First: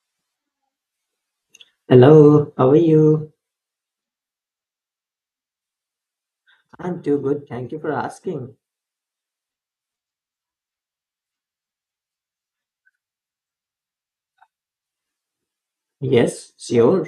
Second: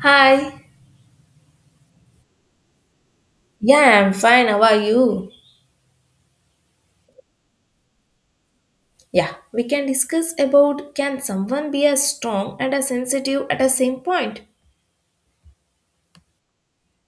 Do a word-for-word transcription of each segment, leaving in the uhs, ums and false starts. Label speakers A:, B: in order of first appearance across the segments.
A: Hi.
B: Hello, how are you?
A: Yeah, I'm fine. How are you?
B: I'm too good. Thank you for asking.
A: Yeah, we can discuss about can someone be as strong and as sensitive at the same point?
B: Yes, sure.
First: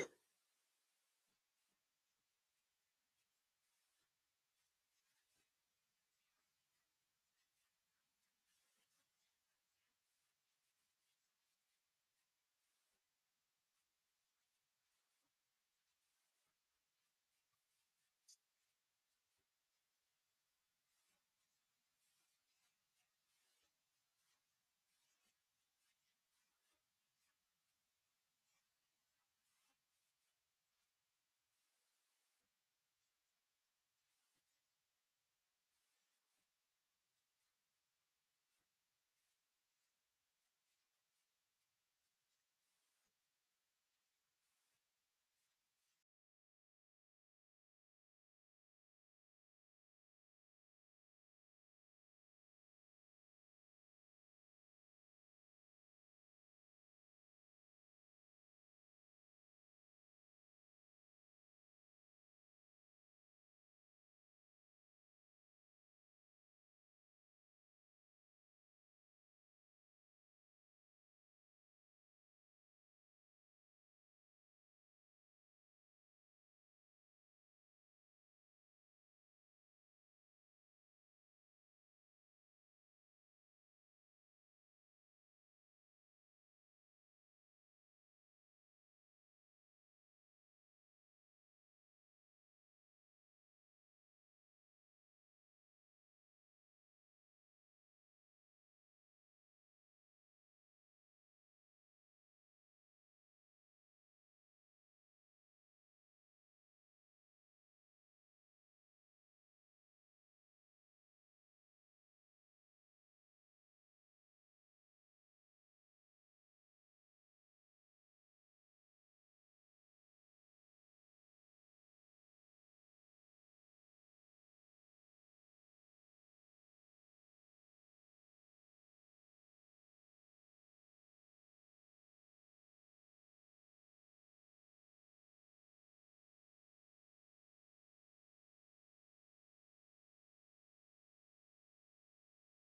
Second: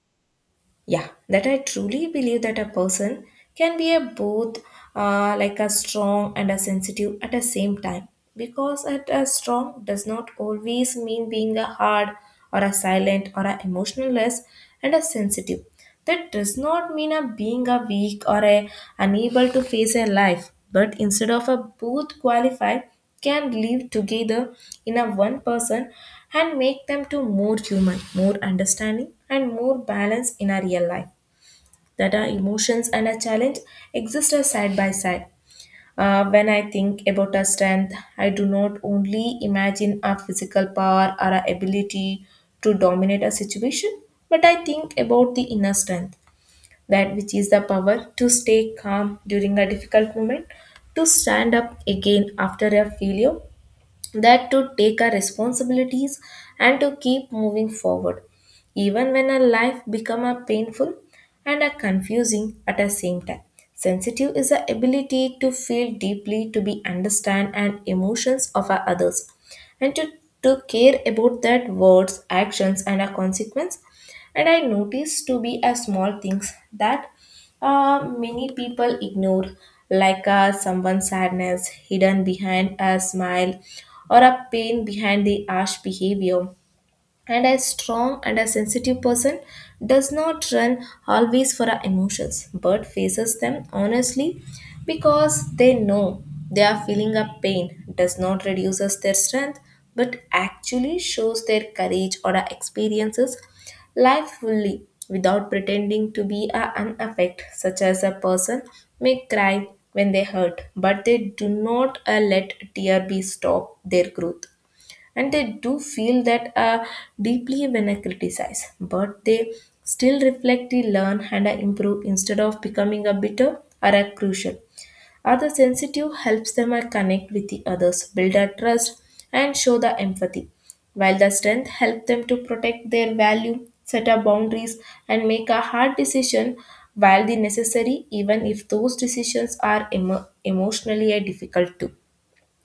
A: yeah that I truly believe that a person can be a both uh, like a strong and a sensitive at the same time, because at a strong does not always mean being a hard or a silent or a emotionless, and a sensitive, that does not mean a being a weak or a unable to face a life, but instead of a both qualified can live together in a one person and make them to more human, more understanding, and more balance in our real life, that our emotions and our challenge exist as side by side. Uh, when I think about our strength, I do not only imagine our physical power or our ability to dominate a situation, but I think about the inner strength, that which is the power to stay calm during a difficult moment, to stand up again after a failure, that to take our responsibilities and to keep moving forward even when our life become a painful and a confusing at the same time. Sensitive is the ability to feel deeply, to be understand and emotions of our others, and to, to care about that words, actions, and our consequence. And I noticed to be a small things that uh, many people ignore, like uh, someone's sadness hidden behind a smile, or a pain behind the harsh behavior. And a strong and a sensitive person does not run always for our emotions, but faces them honestly, because they know they are feeling a pain does not reduces their strength, but actually shows their courage or our experiences life fully without pretending to be a unaffect. Such as a person may cry when they hurt, but they do not uh, let tear be stop their growth. And they do feel that uh, deeply when I criticize, but they still reflect the learn and I improve instead of becoming a bitter or a crucial. Are the sensitive helps them uh, connect with the others, build a trust, and show the empathy, while the strength help them to protect their value, set up boundaries, and make a hard decision while the necessary, even if those decisions are emo- emotionally uh, difficult too.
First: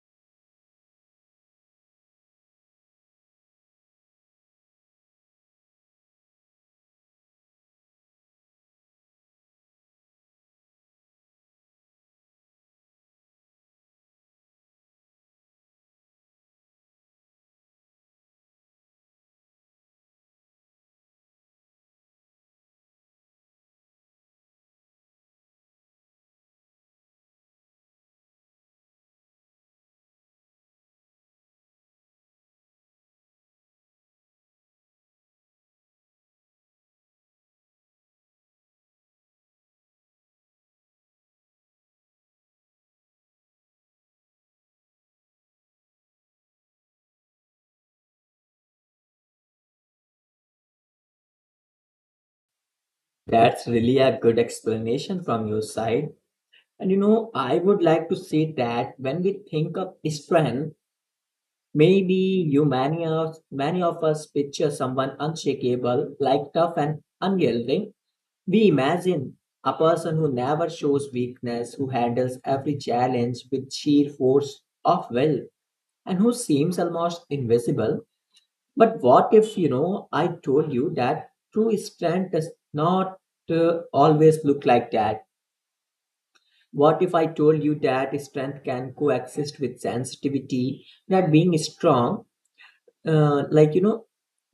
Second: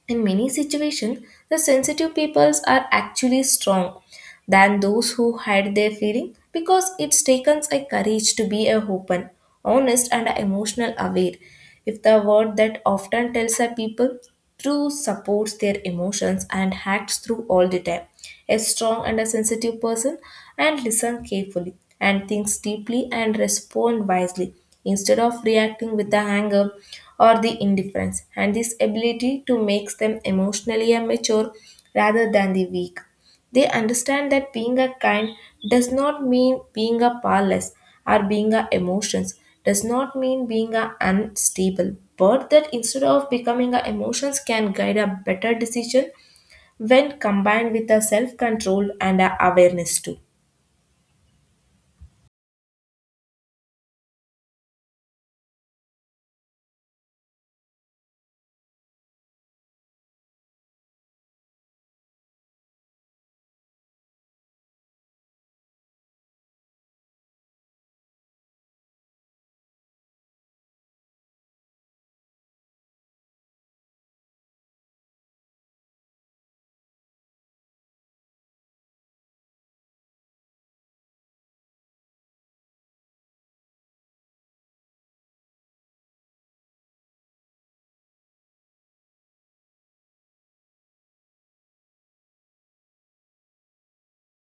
A: In many situations, the sensitive peoples are actually strong than those who hide their feeling, because it takes a courage to be a open, honest, and emotional aware. If the word that often tells a people through supports their emotions and acts through all the time a strong and a sensitive person, and listen carefully, and thinks deeply, and respond wisely instead of reacting with the anger or the indifference, and this ability to makes them emotionally mature rather than the weak. They understand that being a kind does not mean being a powerless, or being a emotions does not mean being a unstable, but that instead of becoming a emotions can guide a better decision when combined with a self control and a awareness too.
B: That's really a good explanation from your side. And you know, I would like to say that when we think of strength, maybe you many of many of us picture someone unshakable, like tough and unyielding. We imagine a person who never shows weakness, who handles every challenge with sheer force of will, and who seems almost invisible. But what if, you know, I told you that true strength does not uh, always look like that? What if I told you that strength can coexist with sensitivity? That being strong, uh, like, you know,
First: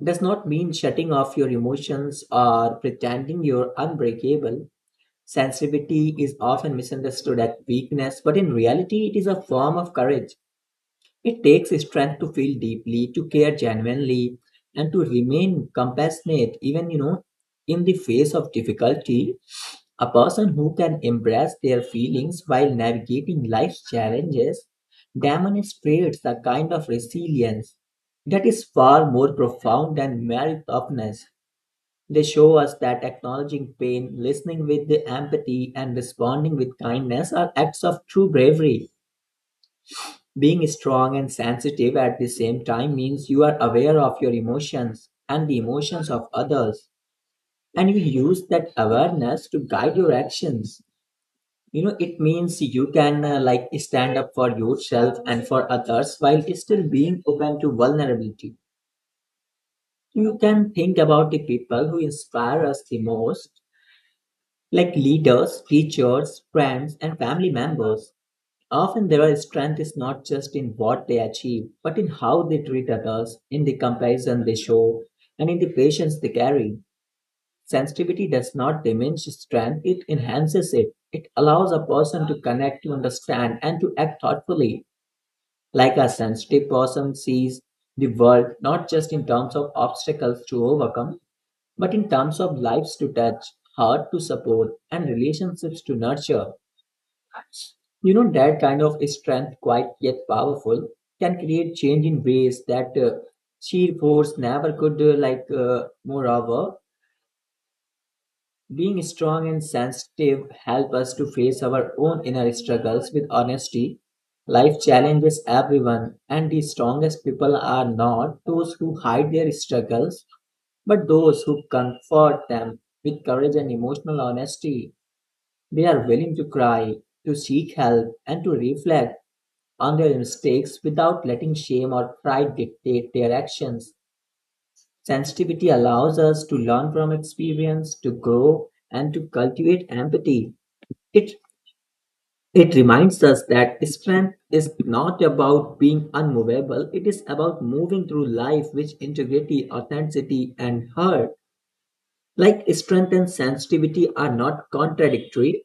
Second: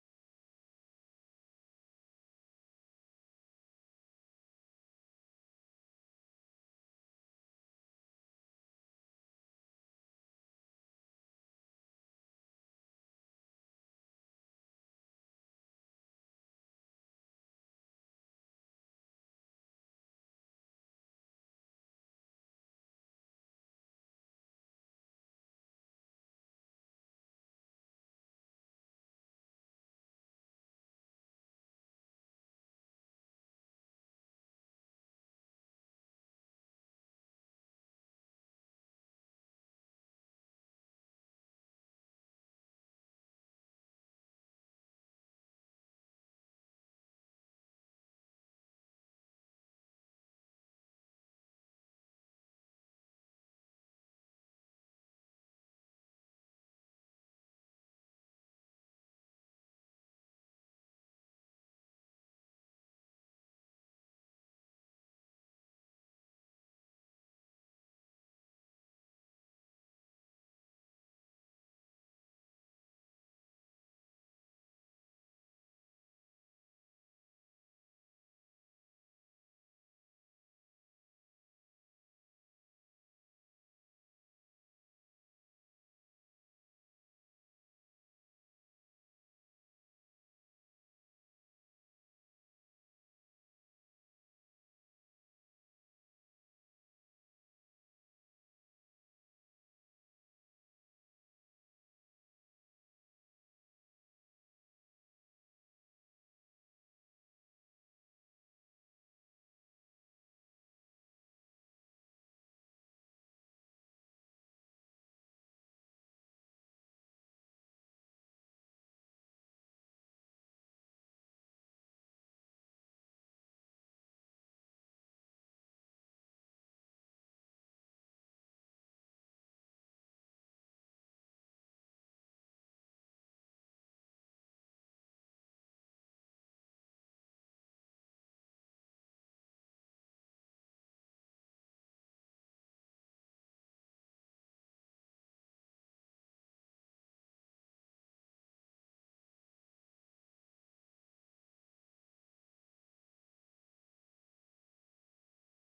B: does not mean shutting off your emotions or pretending you're unbreakable. Sensitivity is often misunderstood as weakness, but in reality, it is a form of courage. It takes strength to feel deeply, to care genuinely, and to remain compassionate, even you know, in the face of difficulty. A person who can embrace their feelings while navigating life's challenges demonstrates a kind of resilience that is far more profound than mere toughness. They show us that acknowledging pain, listening with the empathy, and responding with kindness are acts of true bravery. Being strong and sensitive at the same time means you are aware of your emotions and the emotions of others, and you use that awareness to guide your actions. You know, it means you can uh, like stand up for yourself and for others while still being open to vulnerability. You can think about the people who inspire us the most, like leaders, teachers, friends, and family members. Often their strength is not just in what they achieve, but in how they treat others, in the compassion they show, and in the patience they carry. Sensitivity does not diminish strength, it enhances it. It allows a person to connect, to understand, and to act thoughtfully. Like a sensitive person sees the world not just in terms of obstacles to overcome, but in terms of lives to touch, heart to support, and relationships to nurture. You know, that kind of strength, quite yet powerful, can create change in ways that uh, sheer force never could. Uh, like, uh, moreover, being strong and sensitive help us to face our own inner struggles with honesty. Life challenges everyone, and the strongest people are not those who hide their struggles, but those who comfort them with courage and emotional honesty. They are willing to cry, to seek help, and to reflect on their mistakes without letting shame or pride dictate their actions. Sensitivity allows us to learn from experience, to grow, and to cultivate empathy. It, it reminds us that strength is not about being unmovable, it is about moving through life with integrity, authenticity, and heart. Like strength and sensitivity are not contradictory,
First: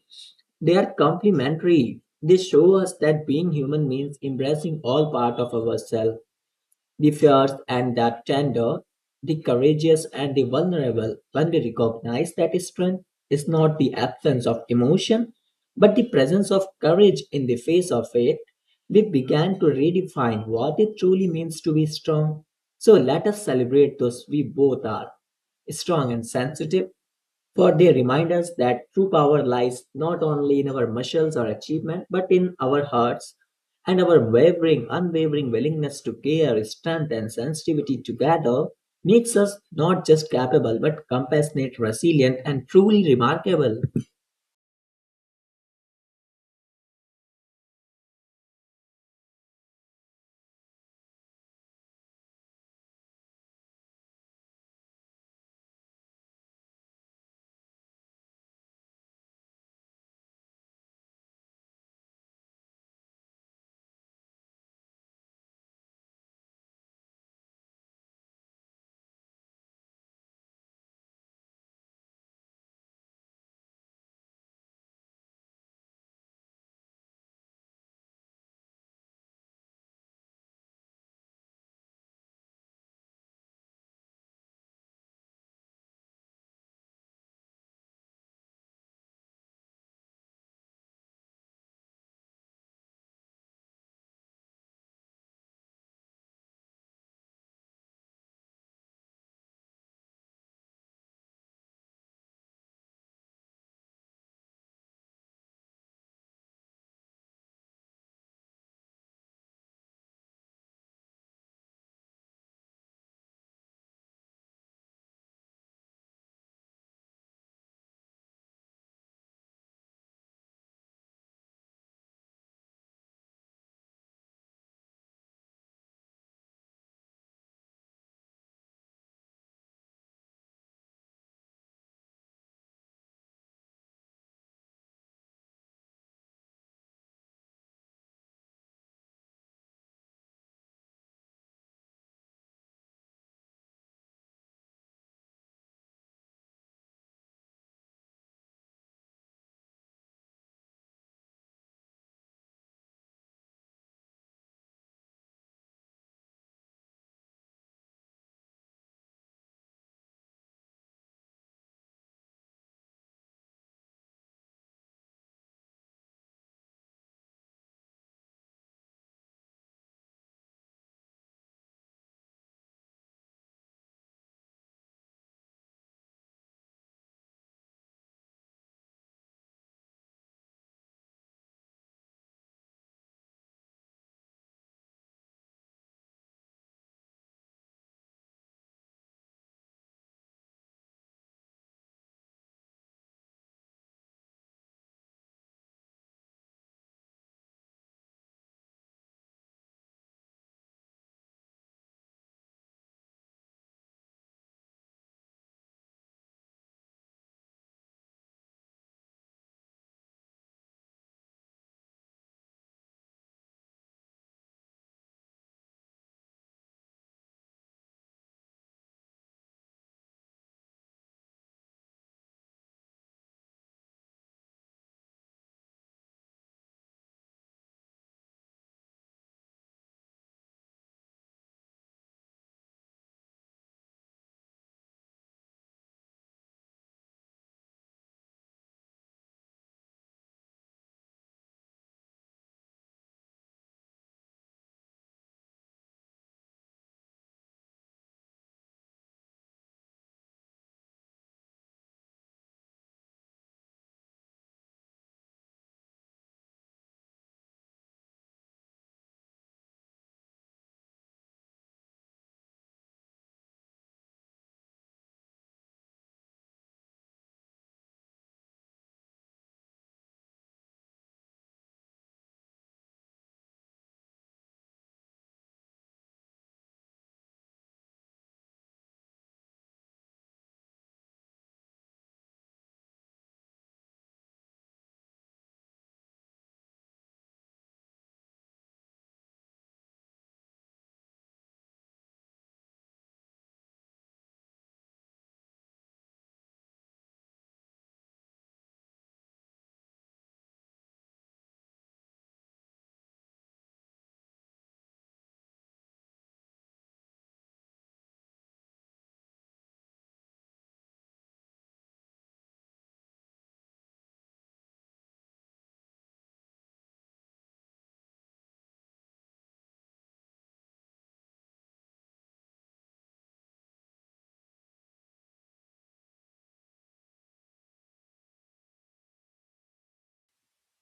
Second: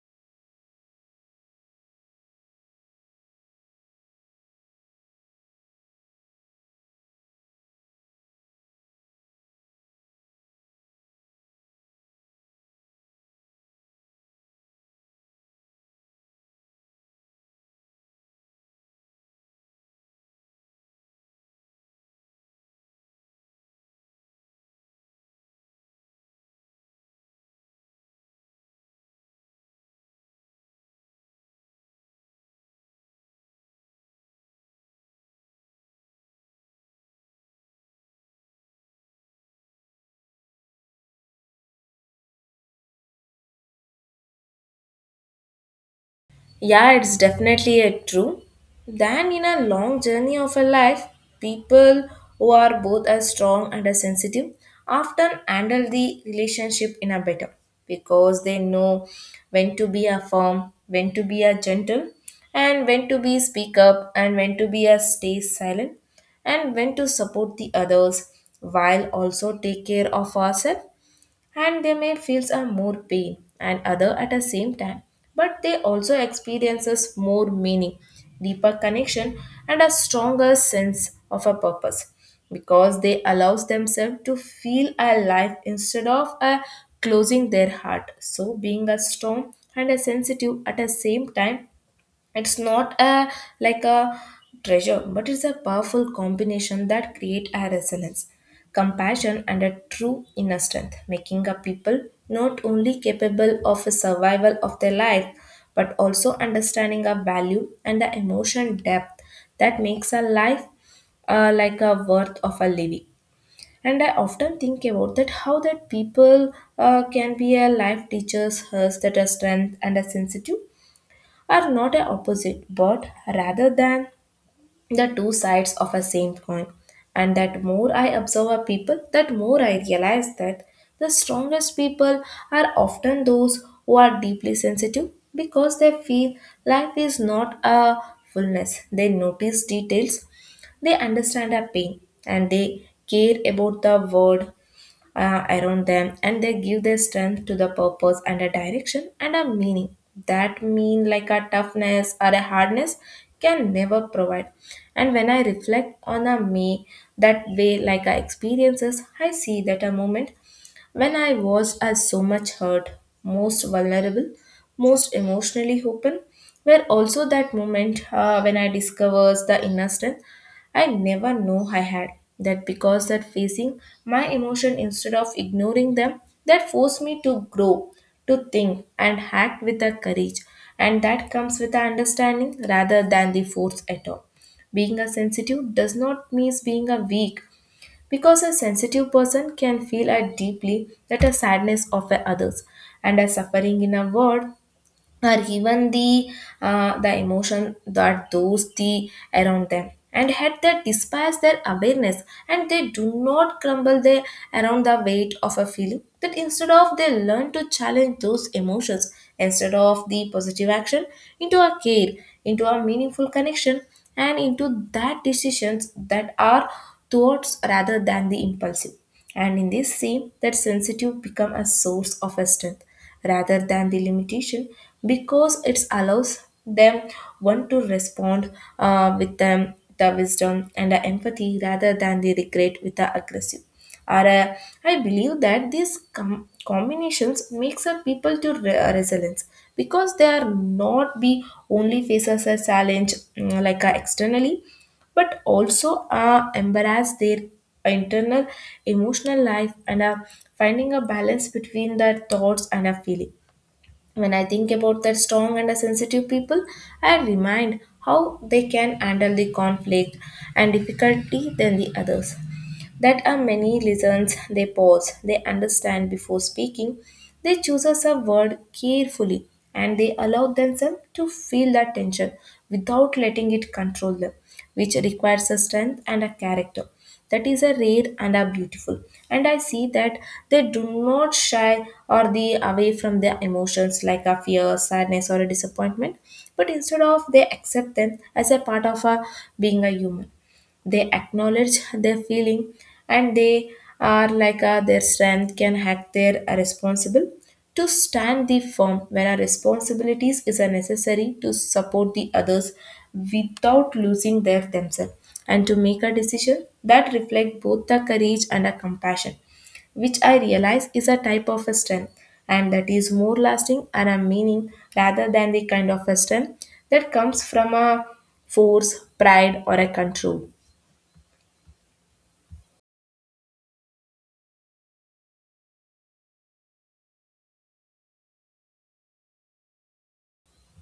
B: they are complementary. They show us that being human means embracing all parts of ourselves, the fierce and the tender, the courageous and the vulnerable. When we recognize that strength is not the absence of emotion, but the presence of courage in the face of it, we began to redefine what it truly means to be strong. So let us celebrate those we both are strong and sensitive, for they remind us that true power lies not only in our muscles or achievement, but in our hearts and our wavering, unwavering willingness to care, strength, and sensitivity together makes us not just capable but compassionate, resilient, and truly remarkable.
A: Yeah, it's definitely a true. Then in a long journey of a life, people who are both as strong and as sensitive often handle the relationship in a better, because they know when to be a firm, when to be a gentle, and when to be speak up, and when to be a stay silent, and when to support the others while also take care of ourselves. And they may feel some more pain and other at the same time, but they also experiences more meaning, deeper connection, and a stronger sense of a purpose, because they allows themselves to feel alive instead of uh, closing their heart. So being a strong and a sensitive at the same time, it's not a like a treasure, but it's a powerful combination that create a resilience, compassion, and a true inner strength, making a people not only capable of a survival of their life, but also understanding a value and the emotion depth that makes a life uh, like a worth of a living. And I often think about that how that people uh, can be a life teachers us that a strength and a sensitive are not a opposite, but rather than the two sides of a same coin. And that more I observe a people that more I realize that the strongest people are often those who are deeply sensitive, because they feel life is not a fullness. They notice details, they understand our pain, and they care about the world uh, around them, and they give their strength to the purpose and a direction and a meaning that mean like a toughness or a hardness can never provide. And when I reflect on a me, that way like a experiences, I see that a moment when I was as so much hurt, most vulnerable, most emotionally open, were also that moment uh, when I discovers the inner strength I never know I had. That because that facing my emotion instead of ignoring them, that forced me to grow, to think and act with the courage. And that comes with the understanding rather than the force at all. Being a sensitive does not mean being a weak, because a sensitive person can feel a deeply that a sadness of a others and a suffering in a world, or even the uh, the emotion that those the around them, and had that despise their awareness. And they do not crumble their around the weight of a feeling, that instead of they learn to challenge those emotions instead of the positive action, into a care, into a meaningful connection, and into that decisions that are thoughts rather than the impulsive. And in this same that sensitive become a source of a strength rather than the limitation, because it allows them one to respond uh, with them the wisdom and the empathy rather than the regret with the aggressive. Or uh, I believe that these com- combinations makes a people to re- uh, resilience, because they are not be only faces a challenge mm, like uh, externally, but also uh, embrace their internal emotional life, and uh, finding a balance between their thoughts and a feeling. When I think about that strong and a sensitive people, I remind how they can handle the conflict and difficulty than the others. That are many listens, they pause, they understand before speaking, they choose us a word carefully, and they allow themselves to feel that tension without letting it control them, which requires a strength and a character. That is a rare and are beautiful. And I see that they do not shy or they away from their emotions like a fear, sadness, or a disappointment, but instead of they accept them as a part of a being a human. They acknowledge their feeling, and they are like uh, their strength can hack their uh, responsible to stand the firm when our responsibilities is a necessary to support the others without losing their themselves, and to make a decision that reflect both the courage and a compassion, which I realize is a type of a strength, and that is more lasting and a meaning rather than the kind of a strength that comes from a force, pride, or a control.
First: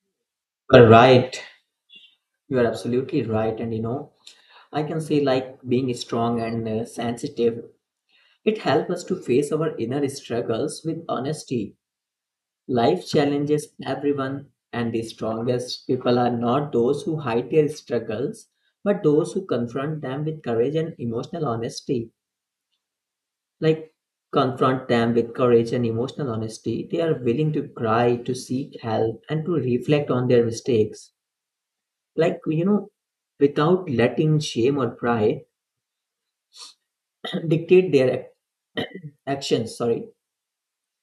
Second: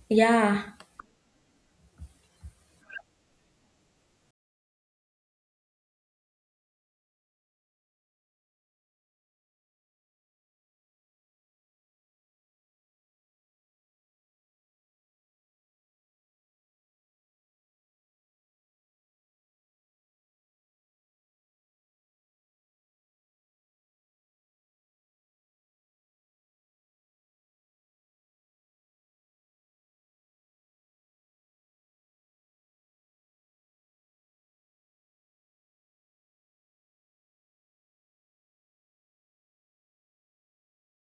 A: Yeah,
B: You are right. You are absolutely right. And you know, I can say like being strong and uh, sensitive, it helps us to face our inner struggles with honesty. Life challenges everyone, and the strongest people are not those who hide their struggles, but those who confront them with courage and emotional honesty. Like, confront them with courage and emotional honesty. They are willing to cry, to seek help, and to reflect on their mistakes. Like, you know, without letting shame or pride dictate their ac- actions, sorry.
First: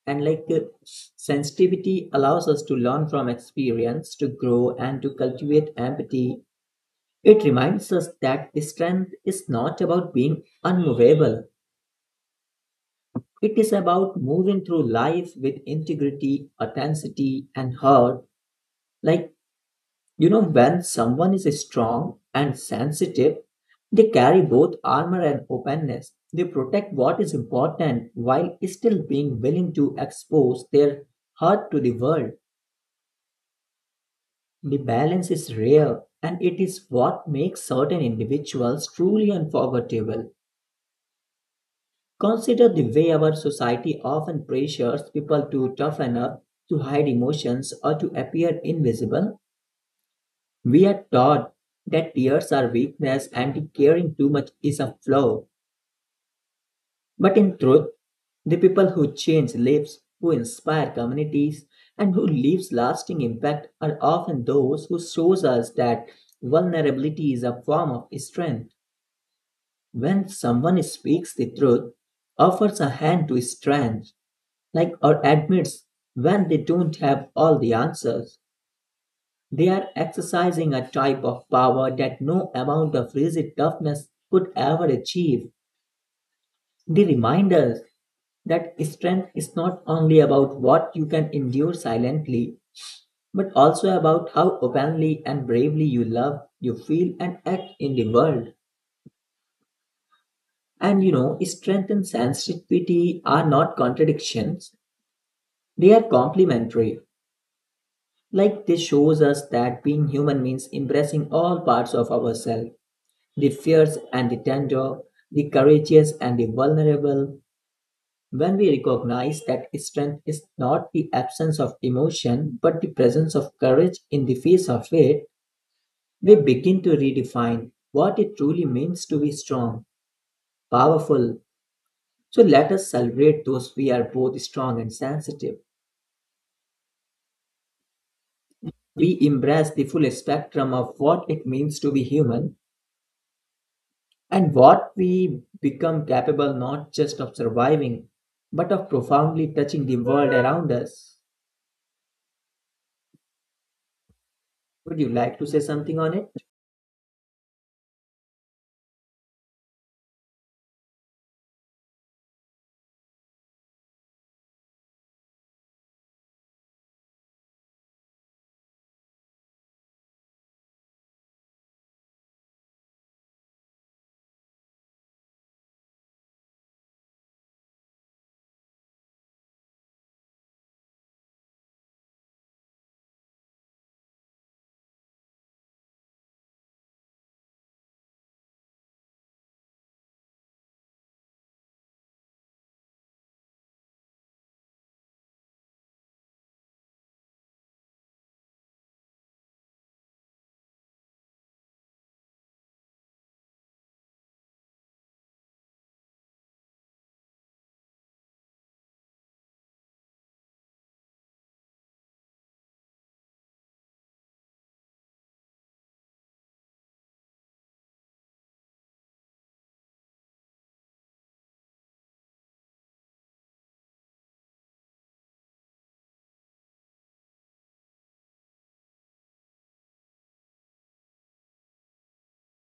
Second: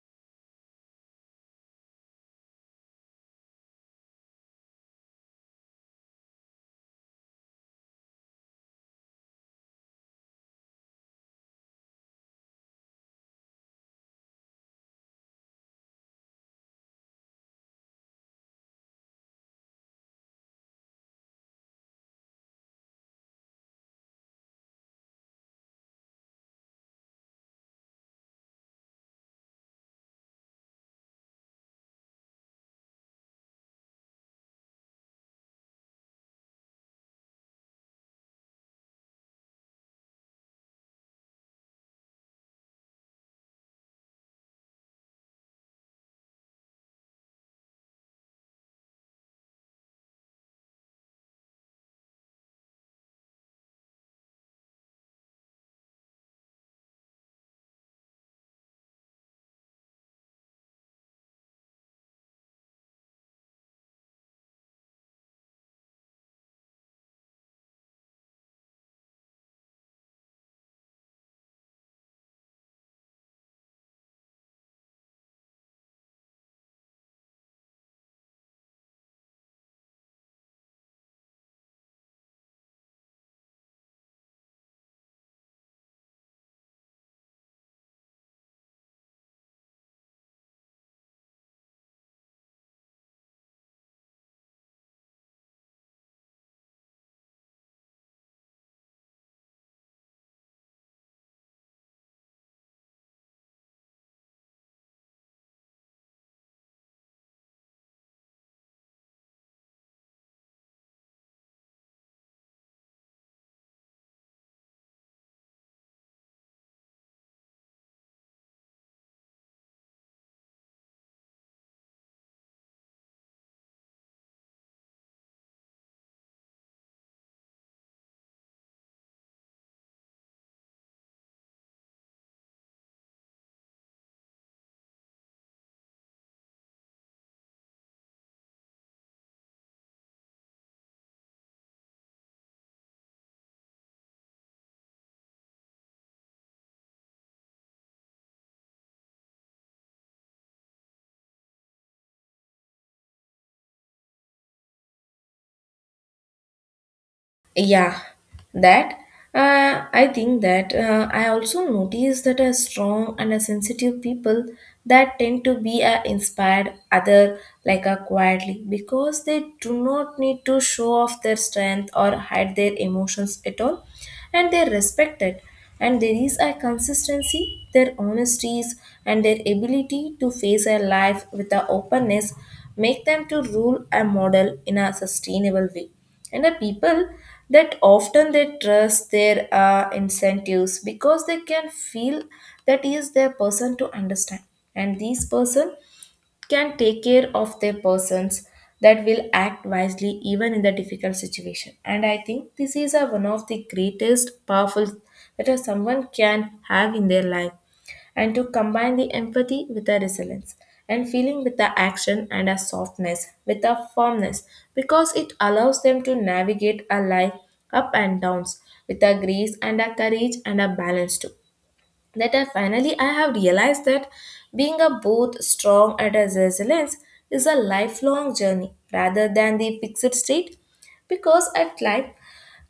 B: And like uh, Sensitivity allows us to learn from experience, to grow, and to cultivate empathy. It reminds us that strength is not about being unmovable, it is about moving through life with integrity, authenticity, and heart. Like, you know, when someone is strong and sensitive, they carry both armor and openness. They protect what is important while still being willing to expose their heart to the world. The balance is rare, and it is what makes certain individuals truly unforgettable. Consider the way our society often pressures people to toughen up, to hide emotions, or to appear invisible. We are taught that tears are weakness and caring too much is a flaw. But in truth, the people who change lives, who inspire communities, and who leaves lasting impact are often those who shows us that vulnerability is a form of strength. When someone speaks the truth, offers a hand to strength, like or admits when they don't have all the answers, they are exercising a type of power that no amount of rigid toughness could ever achieve. They remind us that strength is not only about what you can endure silently, but also about how openly and bravely you love, you feel, and act in the world. And you know, strength and sensitivity are not contradictions, they are complementary. Like this shows us that being human means embracing all parts of ourselves, the fierce and the tender, the courageous and the vulnerable. When we recognize that strength is not the absence of emotion but the presence of courage in the face of it, we begin to redefine what it truly means to be strong, powerful. So let us celebrate those we are both strong and sensitive. We embrace the full spectrum of what it means to be human, and what we become capable not just of surviving but of profoundly touching the world around us. Would you like to say something on it?
A: yeah, that. Uh, I think that uh, I also notice that a strong and a sensitive people that tend to be a inspired other, like a quietly, because they do not need to show off their strength or hide their emotions at all, and they respect it. And there is a consistency, their honesties, and their ability to face a life with a openness make them to rule a model in a sustainable way, and the people that often they trust their uh, incentives because they can feel that is their person to understand, and these person can take care of their persons that will act wisely even in the difficult situation. And I think this is a, one of the greatest powerful that a someone can have in their life, and to combine the empathy with the resilience, and feeling with the action, and a softness with a firmness, because it allows them to navigate a life up and downs with a grace and a courage and a balance too, that I finally I have realized that being a both strong and as resilience is a lifelong journey rather than the fixed state, because at life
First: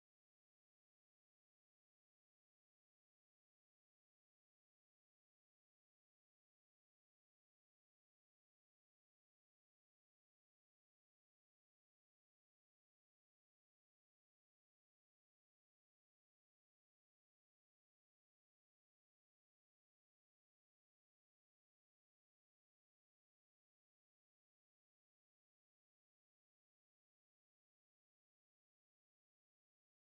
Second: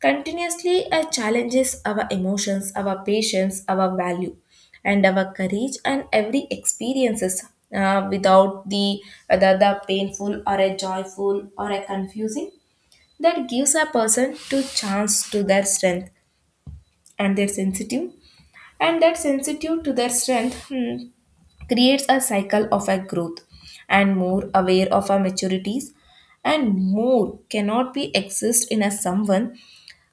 A: continuously uh, challenges our emotions, our patience, our value and our courage, and every experiences uh, without the, whether the painful or a joyful or a confusing, that gives a person to chance to their strength and their sensitive, and that sensitive to their strength, hmm, creates a cycle of a growth and more aware of our maturities, and more cannot be exist in a someone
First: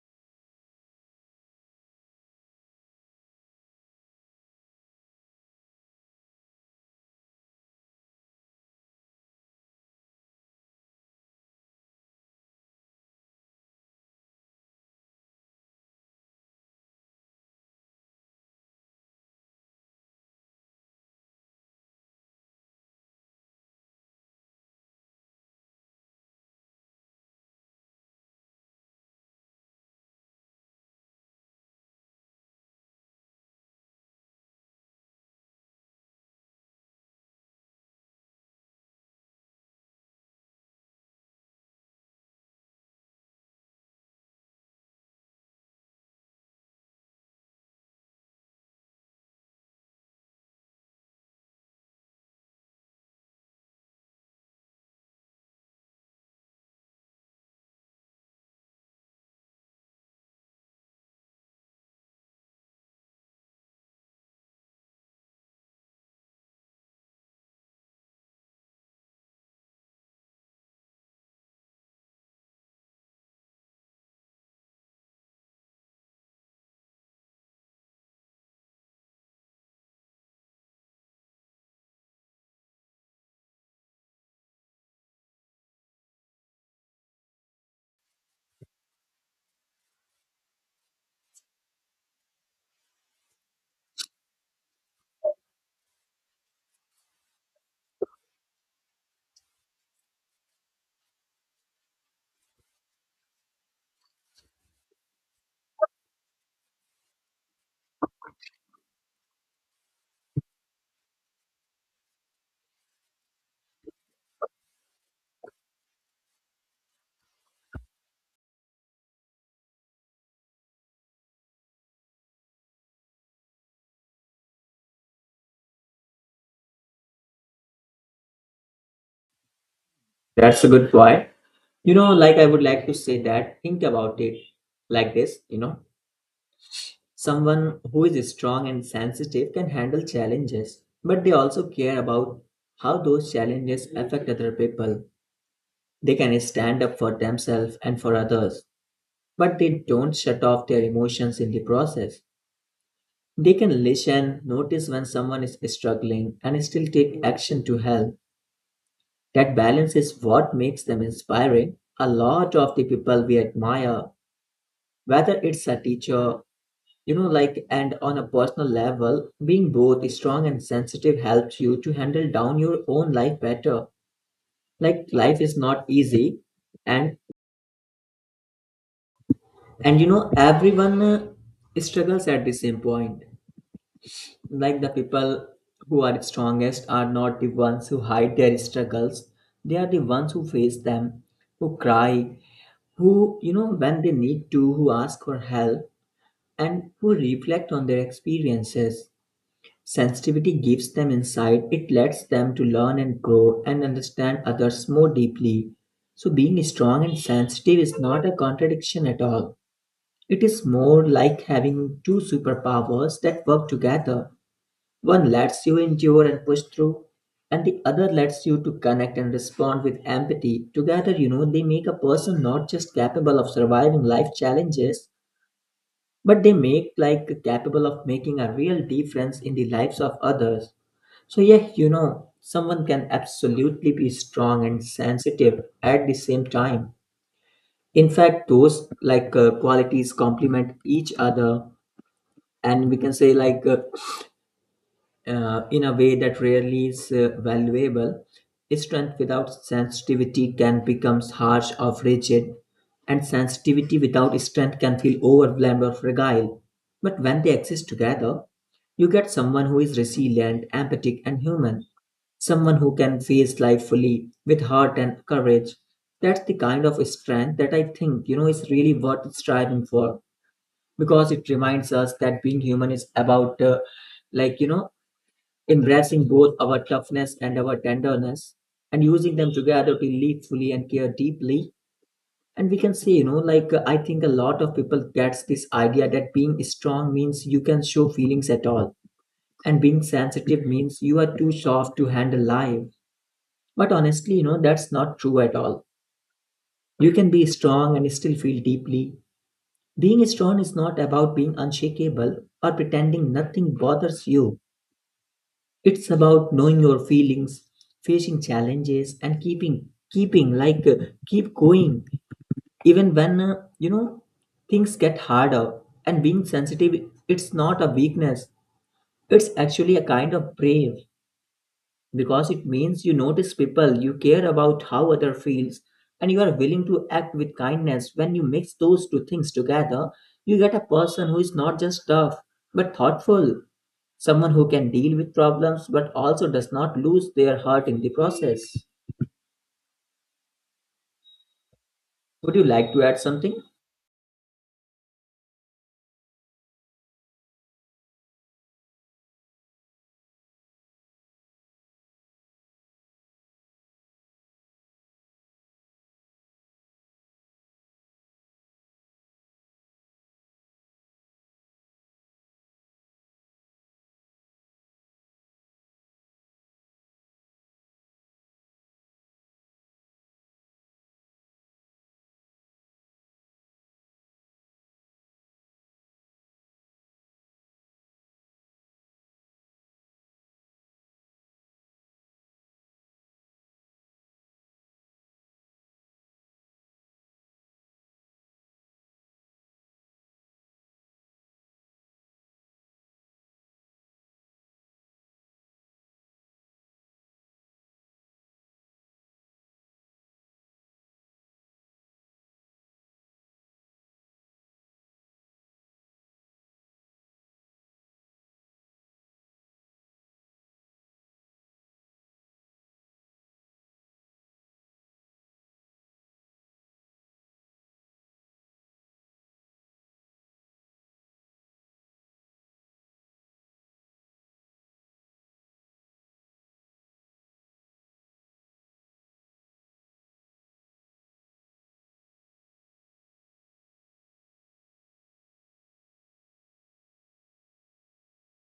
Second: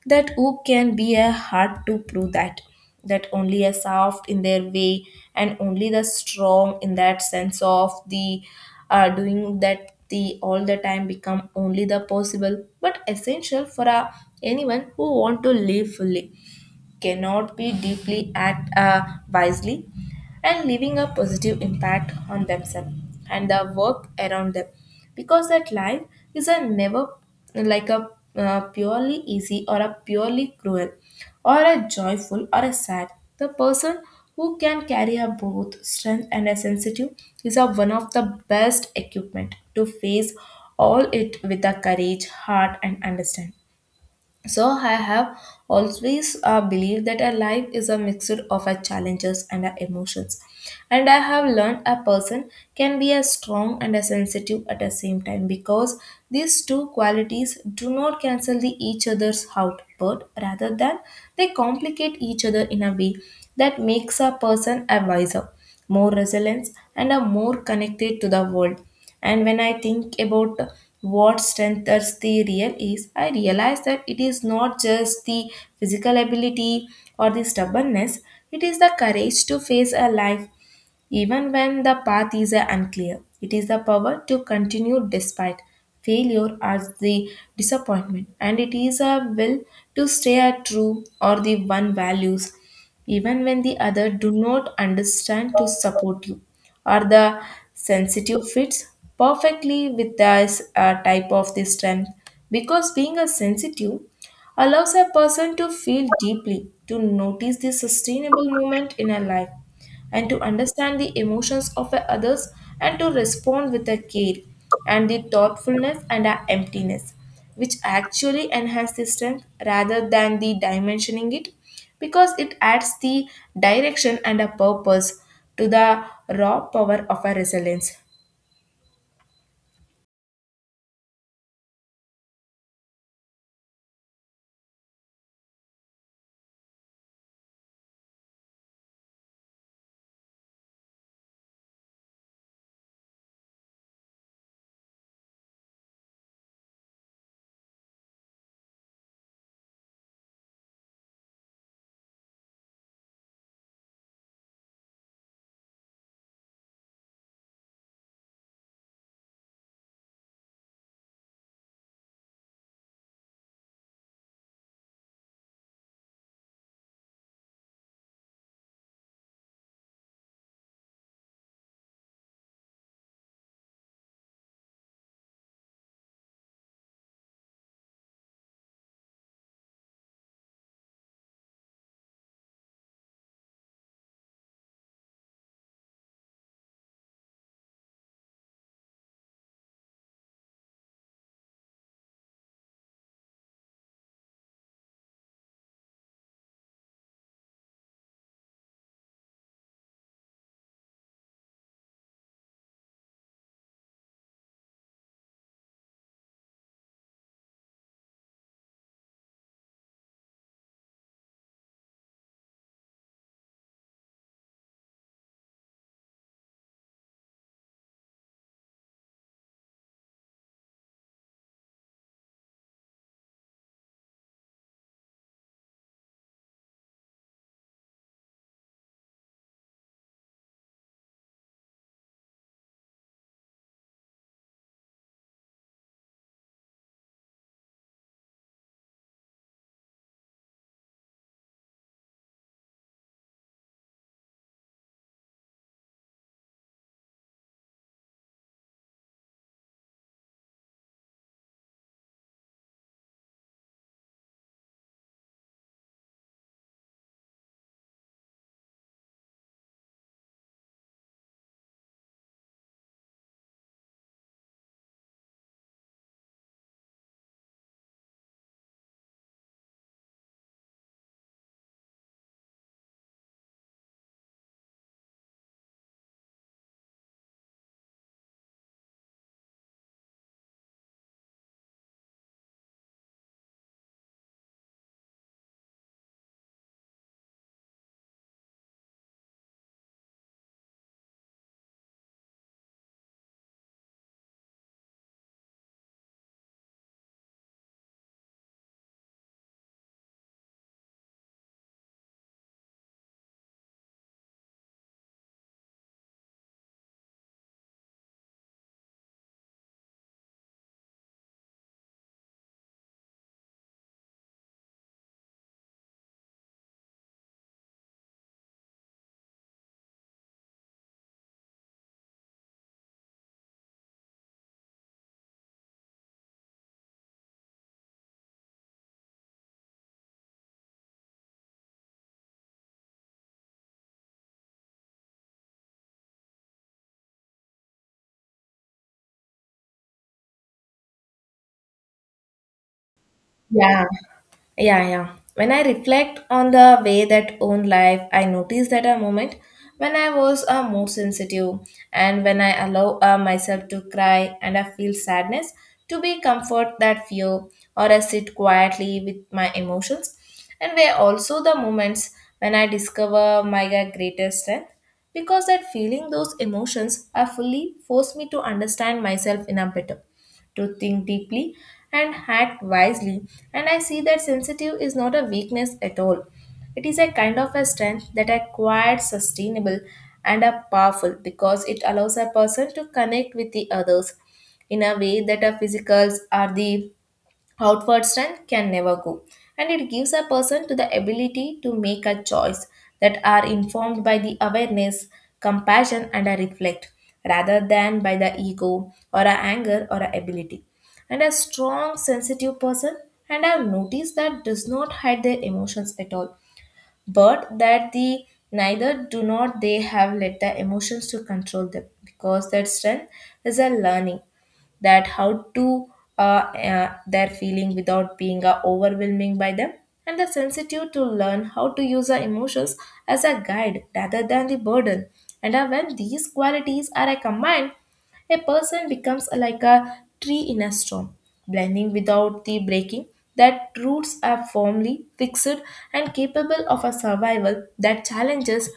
A: that who can be a hard to prove that that only a soft in their way and only the strong in that sense of the, uh, doing that the all the time become only the possible but essential for a, anyone who want to live fully cannot be deeply act uh, wisely and leaving a positive impact on themselves and the work around them, because that life is a never like a uh, purely easy or a purely cruel or a joyful or a sad. The person who can carry a both strength and a sensitive is a one of the best equipment to face all it with a courage heart and understand. So I have always uh, believed that a life is a mixture of our challenges and our emotions. And I have learned a person can be as strong and as sensitive at the same time, because these two qualities do not cancel the each other's out, but rather than they complicate each other in a way that makes a person a wiser, more resilient, and a more connected to the world. And when I think about what strengthens the real is, I realize that it is not just the physical ability or the stubbornness, it is the courage to face a life even when the path is uh, unclear, it is the power to continue despite failure as the disappointment, and it is a will to stay a true or the one values, even when the other do not understand to support you, or the sensitive fits perfectly with this uh, type of the strength, because being a sensitive allows a person to feel deeply, to notice the sustainable moment in a life, and to understand the emotions of others, and to respond with a care and the thoughtfulness and a emptiness, which actually enhance the strength rather than the dimensioning it, because it adds the direction and a purpose to the raw power of a resilience.
B: That's a good point. You know, like I would like to say that, think about it like this, you know, someone who is strong and sensitive can handle challenges, but they also care about how those challenges affect other people. They can stand up for themselves and for others, but they don't shut off their emotions in the process. They can listen, notice when someone is struggling, and still take action to help. That balance is what makes them inspiring. A lot of the people we admire, whether it's a teacher, you know, like, and on a personal level, being both strong and sensitive helps you to handle down your own life better. Like, life is not easy, and and you know, everyone uh, struggles at the same point. Like the people who are strongest are not the ones who hide their struggles; they are the ones who face them, who cry, who you know when they need to, who ask for help, and who reflect on their experiences. Sensitivity gives them insight, it lets them to learn and grow and understand others more deeply. So being strong and sensitive is not a contradiction at all. It is more like having two superpowers that work together. One lets you endure and push through, and the other lets you to connect and respond with empathy. Together, you know, they make a person not just capable of surviving life challenges, but they make like capable of making a real difference in the lives of others. So, yeah, you know, someone can absolutely be strong and sensitive at the same time. In fact, those like uh, qualities complement each other, and we can say, like, uh, uh, in a way that rarely is uh, valuable. Strength without sensitivity can become harsh or rigid, and sensitivity without strength can feel overwhelmed or fragile. But when they exist together, you get someone who is resilient, empathic, and human. Someone who can face life fully with heart and courage. That's the kind of strength that I think, you know, is really worth striving for, because it reminds us that being human is about, uh, like, you know, embracing both our toughness and our tenderness and using them together to live fully and care deeply. And we can say, you know, like, uh, I think a lot of people gets this idea that being strong means you can show feelings at all and being sensitive means you are too soft to handle life, but honestly, you know, that's not true at all. You can be strong and still feel deeply. Being strong is not about being unshakable or pretending nothing bothers you. It's about knowing your feelings, facing challenges and keeping keeping like uh, keep going even when uh, you know things get harder, and being sensitive, it's not a weakness, it's actually a kind of brave, because it means you notice people, you care about how other feels, and you are willing to act with kindness. When you mix those two things together, you get a person who is not just tough but thoughtful, someone who can deal with problems but also does not lose their heart in the process. Would you like to add something?
A: Yeah. Yeah, yeah. When I reflect on the way that own life, I notice that a moment when I was uh, more sensitive, and when I allow uh, myself to cry and I feel sadness to be comfort that fear, or I sit quietly with my emotions, and were also the moments when I discover my uh, greatest strength, because that feeling those emotions are fully forced me to understand myself in a better, to think deeply and act wisely. And I see that sensitive is not a weakness at all. It is a kind of a strength that are quite sustainable and are powerful, because it allows a person to connect with the others in a way that our physicals are the outward strength can never go, and it gives a person to the ability to make a choice that are informed by the awareness, compassion and a reflect, rather than by the ego or a anger or a ability. And a strong sensitive person, and I've noticed that does not hide their emotions at all, but that the neither do not they have let the emotions to control them, because that strength is a learning that how to uh, uh, their feeling without being uh, overwhelming by them, and the sensitive to learn how to use our emotions as a guide rather than the burden. And uh, when these qualities are uh, combined, a person becomes like a tree in a storm, blending without the breaking. That roots are firmly fixed and capable of a survival that challenges,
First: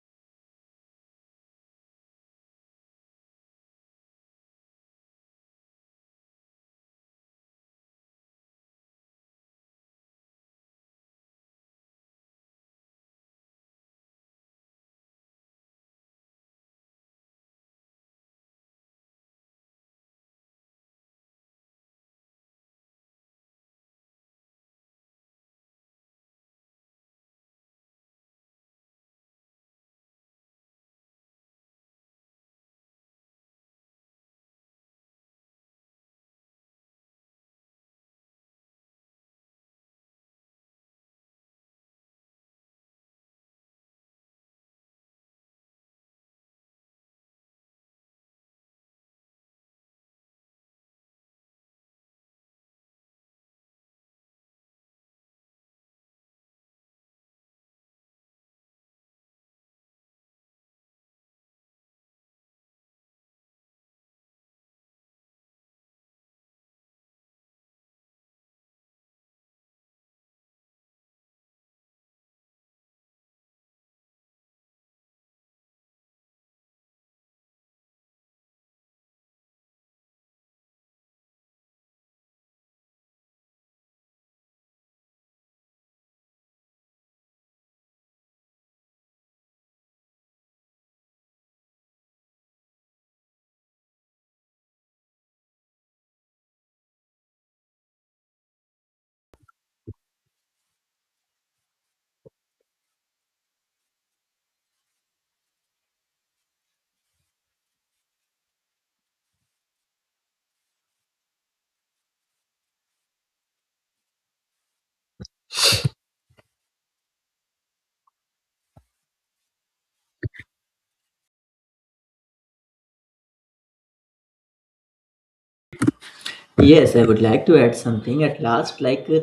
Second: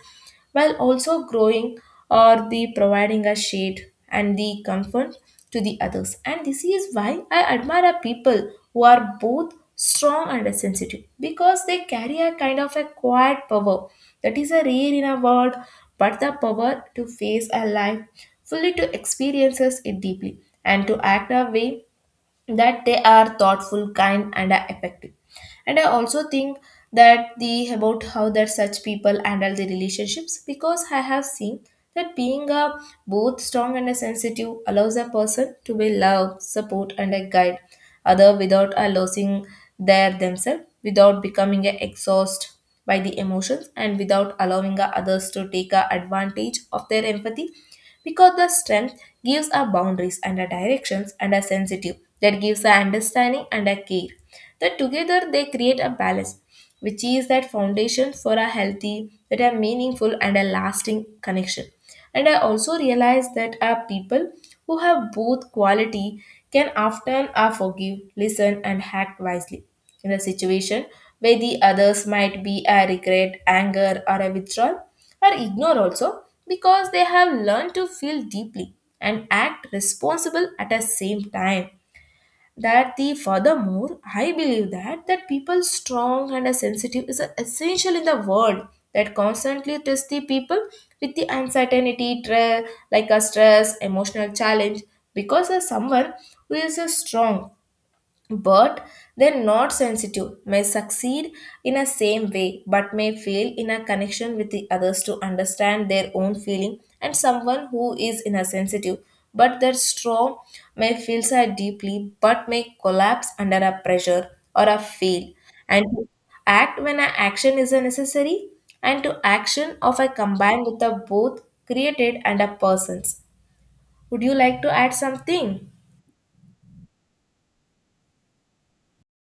A: while also growing or the providing a shade and the comfort to the others. And this is why I admire people who are both strong and sensitive, because they carry a kind of a quiet power that is a rare in a world, but the power to face a life fully, to experiences it deeply and to act a way that they are thoughtful, kind, and are effective. And I also think that the about how that such people handle the relationships, because I have seen that being a both strong and a sensitive allows a person to be love, support and a guide other without a losing their themselves, without becoming a exhaust by the emotions, and without allowing a others to take a advantage of their empathy, because the strength gives a boundaries and a directions, and a sensitive that gives a understanding and a care, that together they create a balance, which is that foundation for a healthy, that a meaningful and a lasting connection. And I also realize that our people who have both quality can often are forgive, listen, and act wisely in a situation where the others might be a regret, anger, or a withdrawal, or ignore also because they have learned to feel deeply and act responsible at the same time. That the furthermore I believe that that people strong and a sensitive is a essential in the world that constantly test the people with the uncertainty tra- like a stress emotional challenge, because as someone who is a strong but they're not sensitive may succeed in a same way, but may fail in a connection with the others to understand their own feeling, and someone who is in a sensitive but that strong may feel sad deeply but may collapse under a pressure or a fail and to act when an action is a necessary, and to action of a combined with the both created and a persons. Would you like to add something?
B: Yes, I would like to add something at last. Like, uh,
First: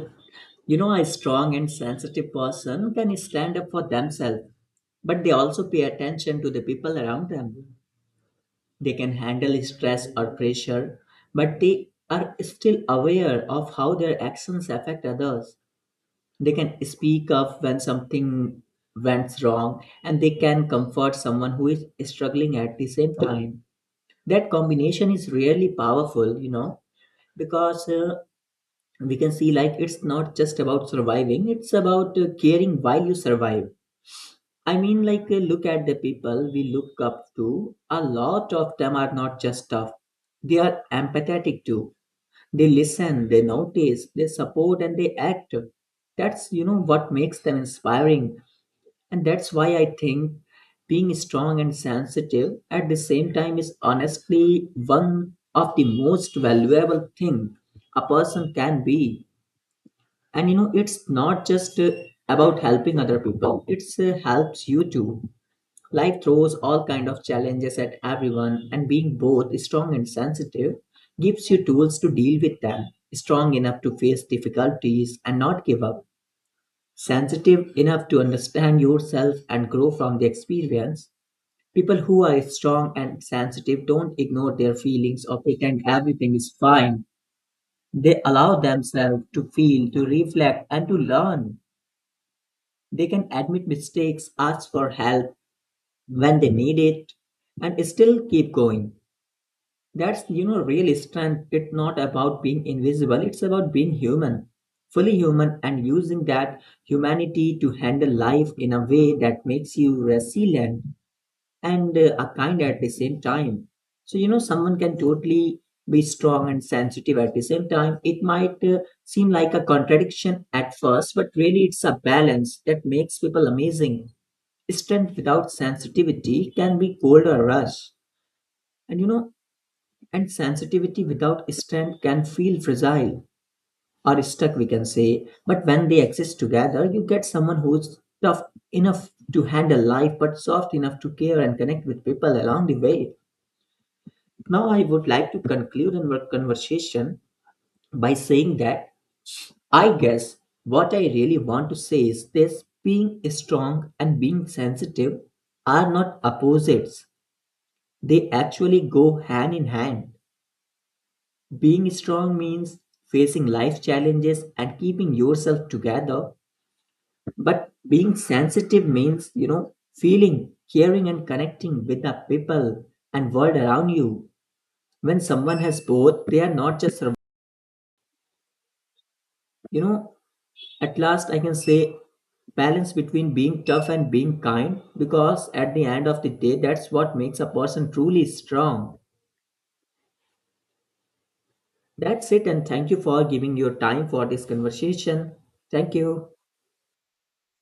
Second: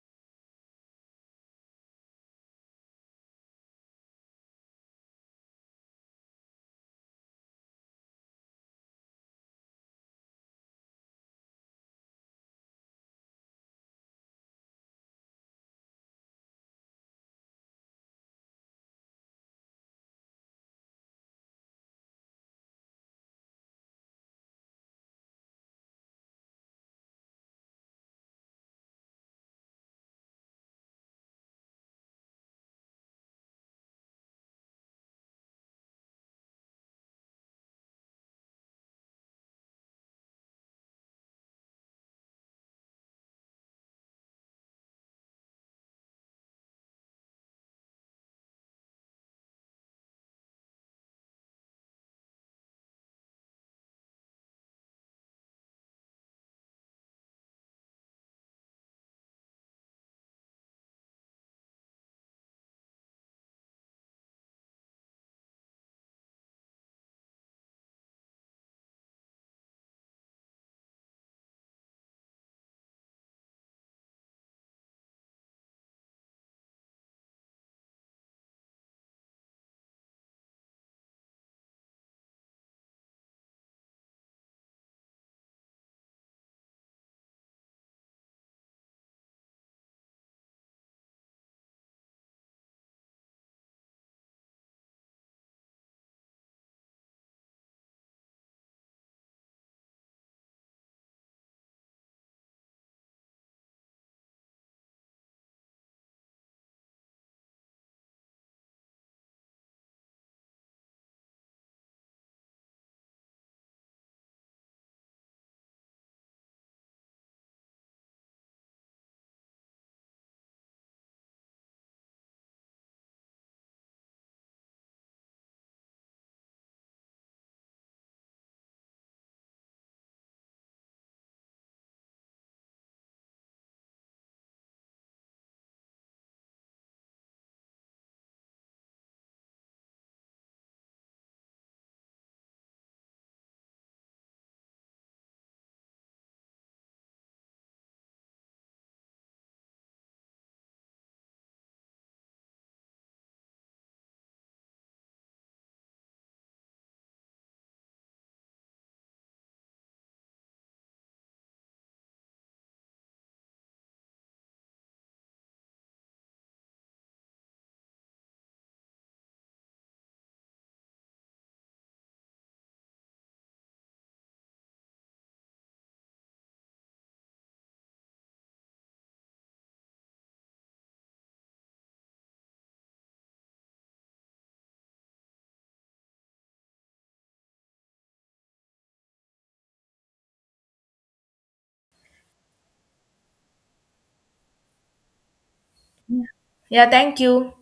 B: you know, a strong and sensitive person can stand up for themselves, but they also pay attention to the people around them. They can handle stress or pressure, but they are still aware of how their actions affect others. They can speak up when something went wrong, and they can comfort someone who is struggling at the same time. That combination is really powerful, you know, because uh, we can see like it's not just about surviving, it's about uh, caring while you survive. I mean, like, uh, look at the people we look up to. A lot of them are not just tough, they are empathetic too. They listen, they notice, they support, and they act. That's, you know, what makes them inspiring. And that's why I think being strong and sensitive at the same time is honestly one of the most valuable thing a person can be. And, you know, it's not just uh, about helping other people, it's uh, helps you too. Life throws all kind of challenges at everyone, and being both strong and sensitive gives you tools to deal with them. Strong enough to face difficulties and not give up. Sensitive enough to understand yourself and grow from the experience. People who are strong and sensitive don't ignore their feelings or pretend everything is fine. They allow themselves to feel, to reflect, and to learn. They can admit mistakes, ask for help when they need it, and still keep going that's you know real strength. It's not about being invisible, it's about being human, fully human, and using that humanity to handle life in a way that makes you resilient and uh, a kind at the same time. So you know someone can totally be strong and sensitive at the same time. It might uh, seem like a contradiction at first, but really it's a balance that makes people amazing. Strength without sensitivity can be cold or rush, and you know and sensitivity without strength can feel fragile or stuck, we can say. But when they exist together, you get someone who's tough enough to handle life but soft enough to care and connect with people along the way. Now I would like to conclude our conversation by saying that, I guess, what I really want to say is this: being strong and being sensitive are not opposites. They actually go hand in hand. Being strong means facing life challenges and keeping yourself together, but being sensitive means, you know, feeling, caring, and connecting with the people and world around you. When someone has both, they are not just, surv- you know, at last I can say balance between being tough and being kind, because at the end of the day, that's what makes a person truly strong. That's it, and thank you for giving your time for this conversation. Thank you.
A: Yeah, thank you.